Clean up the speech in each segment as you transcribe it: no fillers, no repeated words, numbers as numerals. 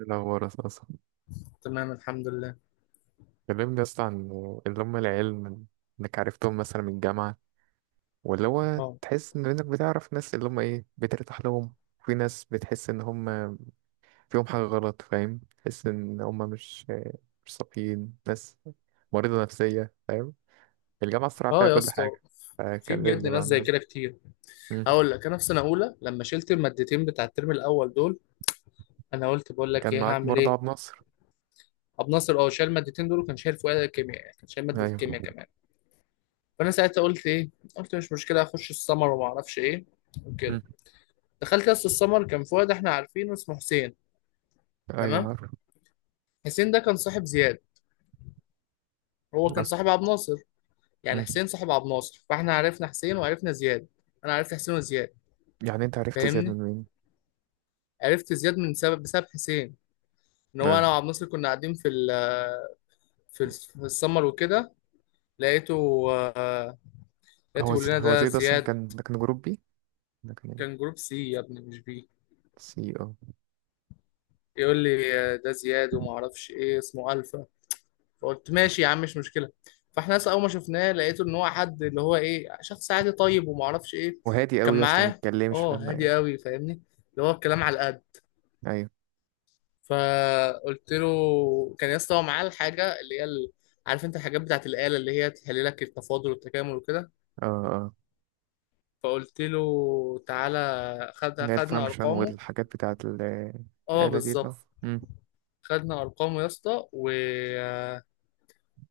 إيه الأخبار يا صاصة؟ تمام، الحمد لله. كلمني يا اسطى عن اللي هم العيال إنك عرفتهم مثلا من الجامعة، ولا هو اه. تحس إن إنك بتعرف ناس اللي هم إيه بترتاح لهم. في ناس بتحس إن هم فيهم حاجة غلط، فاهم؟ تحس إن هم مش صافيين، ناس مريضة نفسية، فاهم؟ الجامعة الصراحة فيها اه يا كل اسطى. حاجة، في بجد فكلمني بقى ناس عن زي الناس دي. كده كتير. مم. هقول لك، انا في سنه اولى لما شلت المادتين بتاع الترم الاول دول، انا قلت بقول لك كان ايه معاك هعمل برضه ايه. عبد الناصر؟ ابو ناصر اه شال المادتين دول، وكان شايل فؤاد الكيمياء، يعني كان شايل ماده أيوه. الكيمياء كمان. فانا ساعتها قلت ايه، قلت مش مشكله اخش السمر وما اعرفش ايه وكده. مم. دخلت يا اسطى السمر، كان فؤاد احنا عارفينه اسمه حسين. أيوه تمام. عارف. حسين ده كان صاحب زياد، هو كان أصلا. صاحب عبد ناصر. يعني مم. حسين صاحب عبد ناصر، فاحنا عرفنا حسين وعرفنا زياد. انا عرفت حسين وزياد. يعني أنت عرفت زياد فاهمني؟ من مين؟ عرفت زياد من سبب بسبب حسين، ان هو آه. انا وعبد الناصر كنا قاعدين في السمر وكده، لقيته، آه، لقيته هو بيقول لنا هو ده زياد أصلا زياد. كان، ده كان جروب بي، ده كان كان إيه؟ جروب سي يا ابني، مش بي. سي، اه. يقول لي ده زياد وما اعرفش ايه، اسمه الفا. فقلت ماشي يا عم، مش مشكله. فاحنا اصلا اول ما شفناه لقيته ان هو حد اللي هو ايه، شخص عادي طيب وما اعرفش ايه. وهادي قوي كان يا اسطى، ما معاه. يتكلمش اه فاهم هادي يعني. قوي، فاهمني. اللي هو الكلام على القد. ايوه. فقلت له كان يا اسطى هو معاه الحاجه اللي هي ال-، عارف انت الحاجات بتاعت الاله اللي هي تحلل لك التفاضل والتكامل وكده. اه. اه فقلت له تعالى خد اللي هي خدنا الفانكشن ارقامه. والحاجات بتاعت اه الآلة دي ده. بالظبط. مم. خدنا ارقامه يا اسطى، و...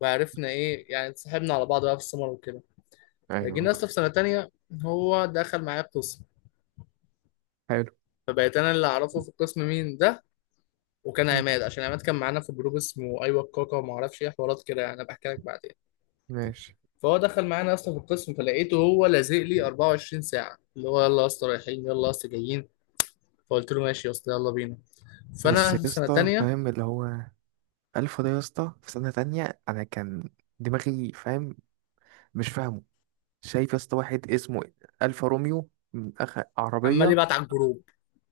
وعرفنا ايه، يعني اتصاحبنا على بعض بقى في السمر وكده. فجينا ايوه. يا اسطى في سنه تانية، هو دخل معايا القسم. حلو. فبقيت انا اللي اعرفه في القسم مين ده. وكان مم. عماد، عشان عماد كان معانا في جروب اسمه ايوه الكاكا وما اعرفش ايه حوارات كده، يعني انا بحكي لك بعدين. ماشي. فهو دخل معانا اصلا في القسم، فلقيته هو لازق لي 24 ساعه، اللي هو يلا يا اسطى رايحين، يلا يا اسطى جايين. فقلت له ماشي يا اسطى يلا بينا. بس فانا يا في سنه اسطى تانية. فاهم اللي هو ألف ده، يا اسطى في سنة تانية أنا كان دماغي فاهم، مش فاهمه. شايف يا اسطى واحد اسمه ألفا روميو من أخ عمال عربية، يبعت على الجروب،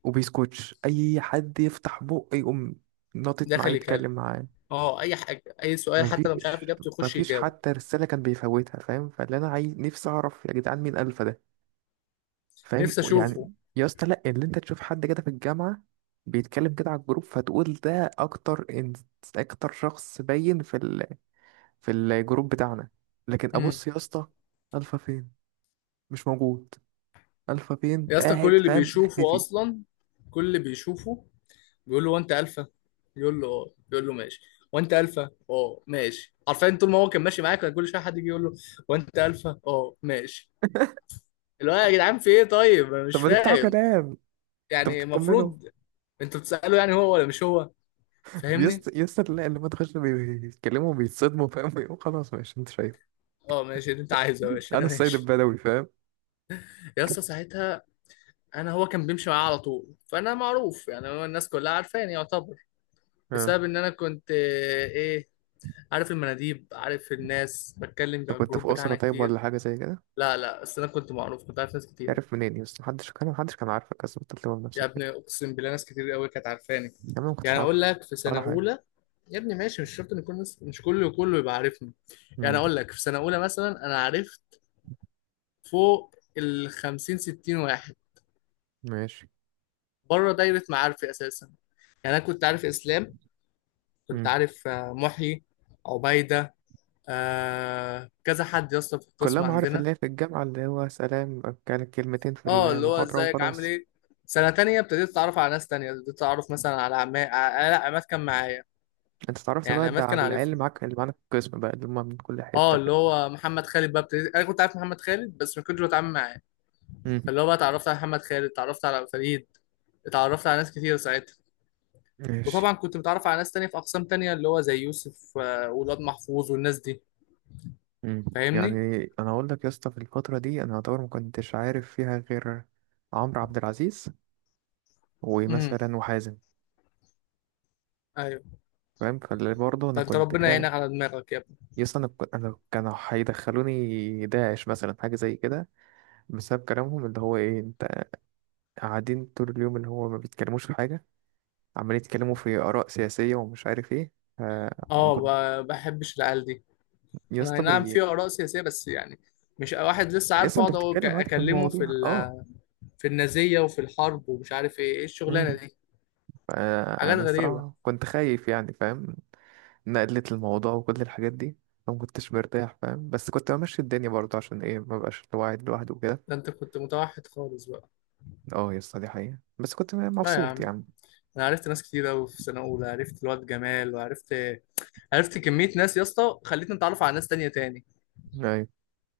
وبيسكوتش أي حد يفتح بقه يقوم ناطط معاه داخل يكلم. يتكلم معاه. اه، اي حاجه، اي سؤال حتى لو مش عارف مفيش، اجابته يخش مفيش يجاوب. حتى رسالة كان بيفوتها فاهم. فاللي أنا عايز نفسي أعرف يا جدعان، مين ألفا ده؟ فاهم نفسي اشوفه. يعني يا اسطى، لأ اللي أنت تشوف حد كده في الجامعة بيتكلم كده على الجروب، فتقول ده أكتر إن... أكتر شخص باين في ال... في الجروب بتاعنا. لكن امم. أبص يا اسطى، ألفا فين؟ مش موجود. ألفا فين يا اسطى كل قاعد اللي فاهم، بيشوفه مختفي. اصلا، كل اللي بيشوفه بيقول له وانت الفا، يقول له اه، يقول له ماشي. وانت الفا اه ماشي. عارفين طول ما هو كان ماشي معاك، كان كل شويه حد يجي يقول له وانت الفا اه ماشي. اللي هو يا جدعان في ايه، طيب انا طب مش ما تفتحوا فاهم. كلام، انت يعني بتطمنوا؟ المفروض انتوا بتسألوا يعني هو ولا مش هو. يا فاهمني؟ اسطى يا اسطى لا، اللي ما تخش بيتكلموا بيتصدموا فاهم، بيقولوا خلاص ماشي انت شايف. اه ماشي، اللي انت عايزه يا باشا انا انا السيد ماشي. البدوي فاهم. يا اسطى ساعتها انا، هو كان بيمشي معايا على طول، فانا معروف، يعني هو الناس كلها عارفاني يعتبر. اه. بسبب ان انا كنت ايه، عارف المناديب، عارف الناس بتكلم انت على كنت الجروب في أسرة بتاعنا طيب ولا كتير. حاجة زي كده؟ لا لا، بس انا كنت معروف، كنت عارف ناس كتير. عارف منين يا اسطى؟ محدش كان، محدش كان عارفك، بس كنت بتلوم يا نفسك ابني كده. اقسم بالله ناس كتير قوي كانت عارفاني. يا عم ما كنتش يعني اقول عارفك لك في سنه ولا حاجة. اولى. يا ابني ماشي، مش شرط ان كل الناس، مش كله كله يبقى عارفني. يعني امم. اقول لك في سنه اولى مثلا انا عرفت فوق ال 50 60 واحد ماشي. بره دايره معارفي اساسا. يعني انا كنت عارف اسلام، كنت امم. عارف محيي، عبيده، آه كذا حد يا اسطى في كلها القسم معارف عندنا. اللي هي في الجامعة، اللي هو سلام كانت كلمتين في اه اللي هو المحاضرة ازيك عامل وخلاص. ايه. سنه تانية ابتديت اتعرف على ناس تانية، ابتديت اتعرف مثلا على عماد. لا عماد كان معايا، انت اتعرفت يعني بقى ده عماد كان على العيال عارف. اللي معاك، اللي معانا في القسم بقى، اللي هما من كل اه حتة. اللي هو محمد خالد بقى ابتديت، انا كنت عارف محمد خالد بس ما كنتش بتعامل معاه. امم. فاللي هو بقى اتعرفت على محمد خالد، اتعرفت على فريد، اتعرفت على ناس كتير ساعتها. ماشي. وطبعا كنت متعرف على ناس تانية في اقسام تانية، اللي هو زي يوسف، والواد محفوظ والناس دي، امم. فاهمني. يعني انا اقول لك يا اسطى في الفترة دي انا اعتبر ما كنتش عارف فيها غير عمرو عبد العزيز، امم. ومثلا وحازم. ايوه. فاهم؟ فاللي برضه انا ده انت كنت ربنا قاعد. يعينك على دماغك يا ابني. يس، انا كنت، انا كانوا هيدخلوني داعش مثلا حاجه زي كده، بسبب كلامهم اللي هو ايه. انت قاعدين طول اليوم اللي هو ما بيتكلموش في حاجه، عمالين يتكلموا في اراء سياسيه ومش عارف ايه. ف، ما اه كنت بحبش العيال دي. يا انا اي اسطى نعم في اراء سياسية بس يعني مش واحد لسه يا عارف اسطى انت اقعد بتتكلم عادي في اكلمه في المواضيع. اه. ال- في النازية وفي الحرب ومش عارف ايه ايه الشغلانة امم. دي. حاجات انا غريبة. الصراحه كنت خايف يعني، فاهم؟ نقلت الموضوع وكل الحاجات دي، فما كنتش مرتاح فاهم، بس كنت بمشي الدنيا برضه عشان ايه ما بقاش قاعد لوحده وكده. ده انت كنت متوحد خالص بقى. اه يا اسطى دي حقيقه، بس كنت لا يا مبسوط عم، يعني. انا عرفت ناس كتير قوي في سنه اولى، عرفت الواد جمال، وعرفت، عرفت كميه ناس يا اسطى خلتني اتعرف على ناس تانية تاني. ايوه.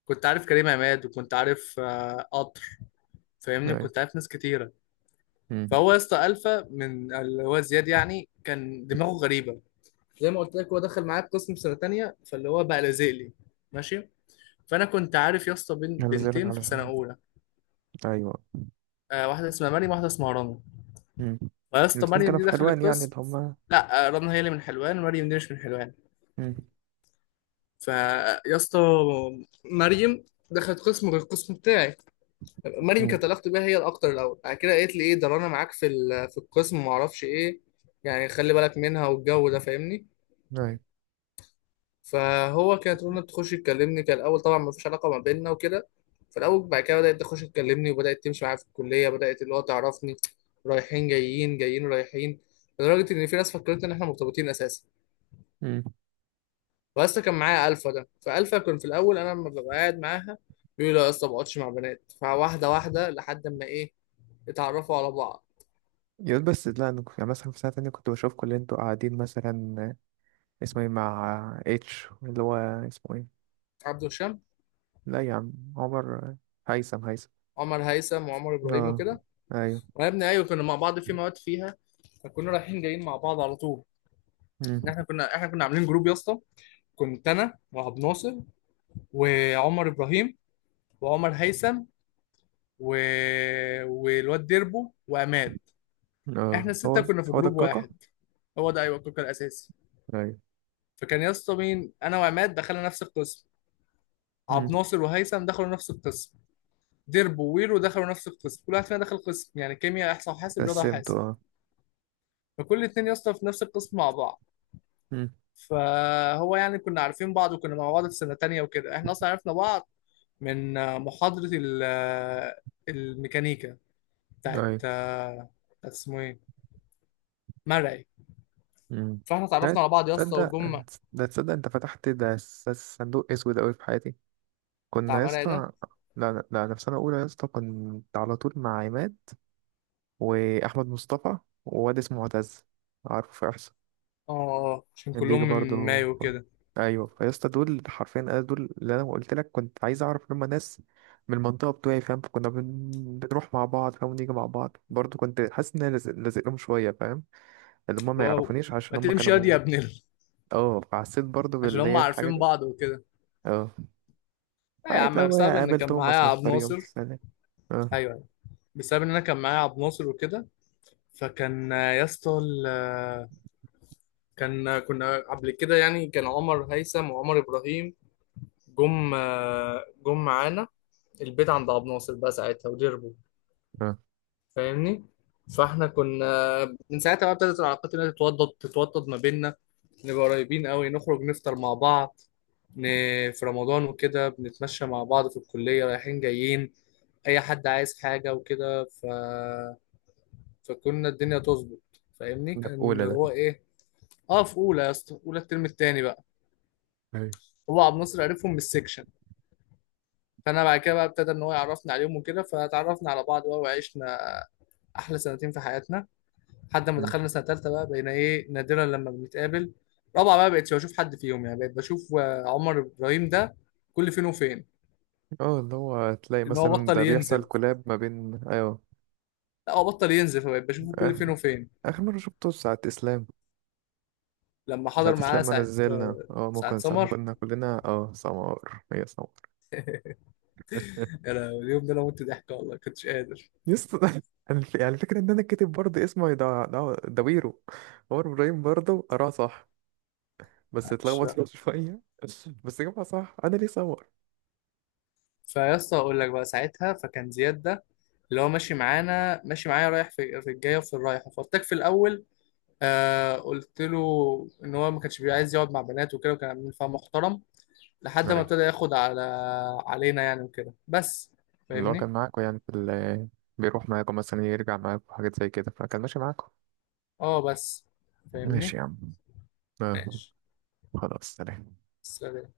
كنت عارف كريم عماد، وكنت عارف قطر. فاهمني؟ ايوه. كنت عارف ناس كتيره. مم. فهو يا اسطى الفا من اللي هو زياد، يعني كان دماغه غريبه. زي ما قلت لك هو دخل معايا القسم في سنه تانية، فاللي هو بقى لازق لي، ماشي. فانا كنت عارف يا اسطى بين على ذلك بنتين في سنه علشان. اولى، ايوه. واحده اسمها مريم، واحده اسمها رنا. امم. فيا اسطى الاثنين مريم كانوا دي في دخلت حلوان يعني اللي القسم. هما. لا رنا هي اللي من حلوان، مريم دي مش من حلوان. امم. فيا اسطى مريم دخلت قسم غير القسم بتاعي. مريم امم. كانت علاقتي بيها هي الاكتر الاول. بعد كده قالت لي ايه ده رنا معاك في ال- في القسم وما اعرفش ايه، يعني خلي بالك منها والجو ده، فاهمني. ايوه. فهو كانت رنا بتخش تكلمني، كان الاول طبعا ما فيش علاقه ما بيننا وكده. في الاول بعد كده بدات تخش تكلمني، وبدات تمشي معايا في الكليه، بدات اللي هو تعرفني، رايحين جايين جايين رايحين، لدرجه ان في ناس فكرت ان احنا مرتبطين اساسا. امم. واسطى كان معايا الفا ده، فالفا كان في الاول انا لما ببقى قاعد معاها بيقول لي لا يا اسطى ما بقعدش مع بنات، فواحده واحده لحد ما ايه، اتعرفوا على بعض. يقول بس لا انا كنت- يعني مثلا في سنه تانية كنت بشوفكم اللي انتوا قاعدين مثلا. اسمه ايه، مع اتش اللي هو اسمه ايه؟ عبد الشام. لا يا عم عمر، هيثم هيثم. عمر هيثم وعمر ابراهيم اه. وكده. ايوه. وانا ابني ايوه كنا مع بعض في مواد فيها، فكنا رايحين جايين مع بعض على طول. امم. ان احنا كنا عاملين جروب يا اسطى. كنت انا وعبد ناصر، وعمر ابراهيم، وعمر هيثم، و...، والواد ديربو وعماد. احنا اه السته هو. كنا في هو ده جروب الكاكا. واحد. هو ده ايوه الكوكا الاساسي. ايوه. فكان يا اسطى مين، انا وعماد دخلنا نفس القسم، امم. عبد ناصر وهيثم دخلوا نفس القسم، ديربو وويرو دخلوا نفس القسم. كل واحد فينا دخل قسم، يعني كيمياء، احصاء وحاسب، رياضه رسمته وحاسب. اه. فكل اتنين يا اسطى في نفس القسم مع بعض. امم. فهو يعني كنا عارفين بعض، وكنا مع بعض في سنه تانية وكده. احنا اصلا عرفنا بعض من محاضره ال- الميكانيكا بتاعت ايوه. بتاعت اسمه ايه، مرعي. امم. فاحنا اتعرفنا ده على بعض يا اسطى تصدق، وجم. ده تصدق انت فتحت ده صندوق اسود اوي في حياتي. بتاع كنا يا مرعي ده. اسطى، لا لا لا، أنا في سنة أولى يا اسطى كنت على طول مع عماد، وأحمد مصطفى، وواد اسمه معتز، عارفه في إحصاء. اه، عشان كان بيجي كلهم من برضه. مايو كده. أيوه. فيا اسطى دول حرفيا، أنا دول اللي أنا قلت لك كنت عايز أعرف لما ناس من المنطقة بتوعي فاهم. فكنا بنروح مع بعض فاهم، ونيجي مع بعض برضه. كنت حاسس إن أنا لازق لهم شوية فاهم، اللي هما اللي ما هو يعرفونيش عشان ما هما تمشي ياض كانوا يا م-. ابن. اه، فحسيت برضه عشان باللي هم هي الحاجة عارفين دي. بعض وكده. اه. لا يا عادي عم، لو بسبب ان كان قابلتهم معايا مثلا في عبد طريقهم ناصر. تسألني. اه. ايوه، أيوة. بسبب ان انا كان معايا عبد ناصر وكده. فكان يا اسطى كان، كنا قبل كده يعني كان عمر هيثم وعمر ابراهيم جم معانا البيت عند عبد ناصر بقى ساعتها ودربوا، اه. فاهمني. فاحنا كنا من ساعتها بقى ابتدت العلاقات اللي هي تتوضد تتوضد ما بيننا، نبقى قريبين قوي، نخرج نفطر مع بعض، ن...، في رمضان وكده بنتمشى مع بعض في الكلية رايحين جايين، اي حد عايز حاجة وكده، ف...، فكنا الدنيا تظبط، فاهمني، ده في كان أولى ده. هو ايه. اه في اولى يا اسطى، اولى الترم التاني بقى. ايوه. هو عبد الناصر عرفهم من السكشن، فانا بعد كده بقى ابتدى ان هو يعرفني عليهم وكده، فتعرفنا على بعض بقى، وعشنا احلى سنتين في حياتنا، لحد ما مم. دخلنا سنه ثالثه بقى بقينا ايه نادرا لما بنتقابل. رابعه بقى بقيتش بشوف حد فيهم، يعني بقيت بشوف عمر ابراهيم ده كل فين وفين. اه اللي هو تلاقي ان هو مثلا بطل ده بيحصل ينزل. كولاب ما بين، ايوه. لا هو بطل ينزل، فبقيت بشوفه آه. كل فين وفين. اخر مره شفته ساعه اسلام. لما ساعه حضر معانا اسلام ما ساعه نزلنا، اه ساعه ممكن ساعه، ممكن سمر. كنا كلنا اه سمار، هي سمار. يا لهوي، اليوم ده انا مت ضحك والله كنتش قادر. يسطا يعني يعني الفكره ان انا كاتب برضه اسمه ده دويرو، عمر ابراهيم برضه قراه صح بس معلش اتلخبط بقى. فيه شويه. بس جابها صح، انا ليه سمار. فيا اسطى اقول لك بقى ساعتها، فكان زياد ده اللي هو ماشي معانا، ماشي معايا رايح في، في الجايه وفي الرايحه، فارتك في الاول. آه قلت له ان هو ما كانش بيبقى عايز يقعد مع بنات وكده، وكان عاملين فيها محترم، لحد ما ايوه. ابتدى ياخد على علينا يعني وكده بس. اللي هو كان فاهمني. معاكم يعني في ال، بيروح معاكم مثلا يرجع معاكم حاجات زي كده، فكان ماشي معاكم. اه بس، ماشي فاهمني. يا عم. آه. ماشي. خلاص سلام. سلام.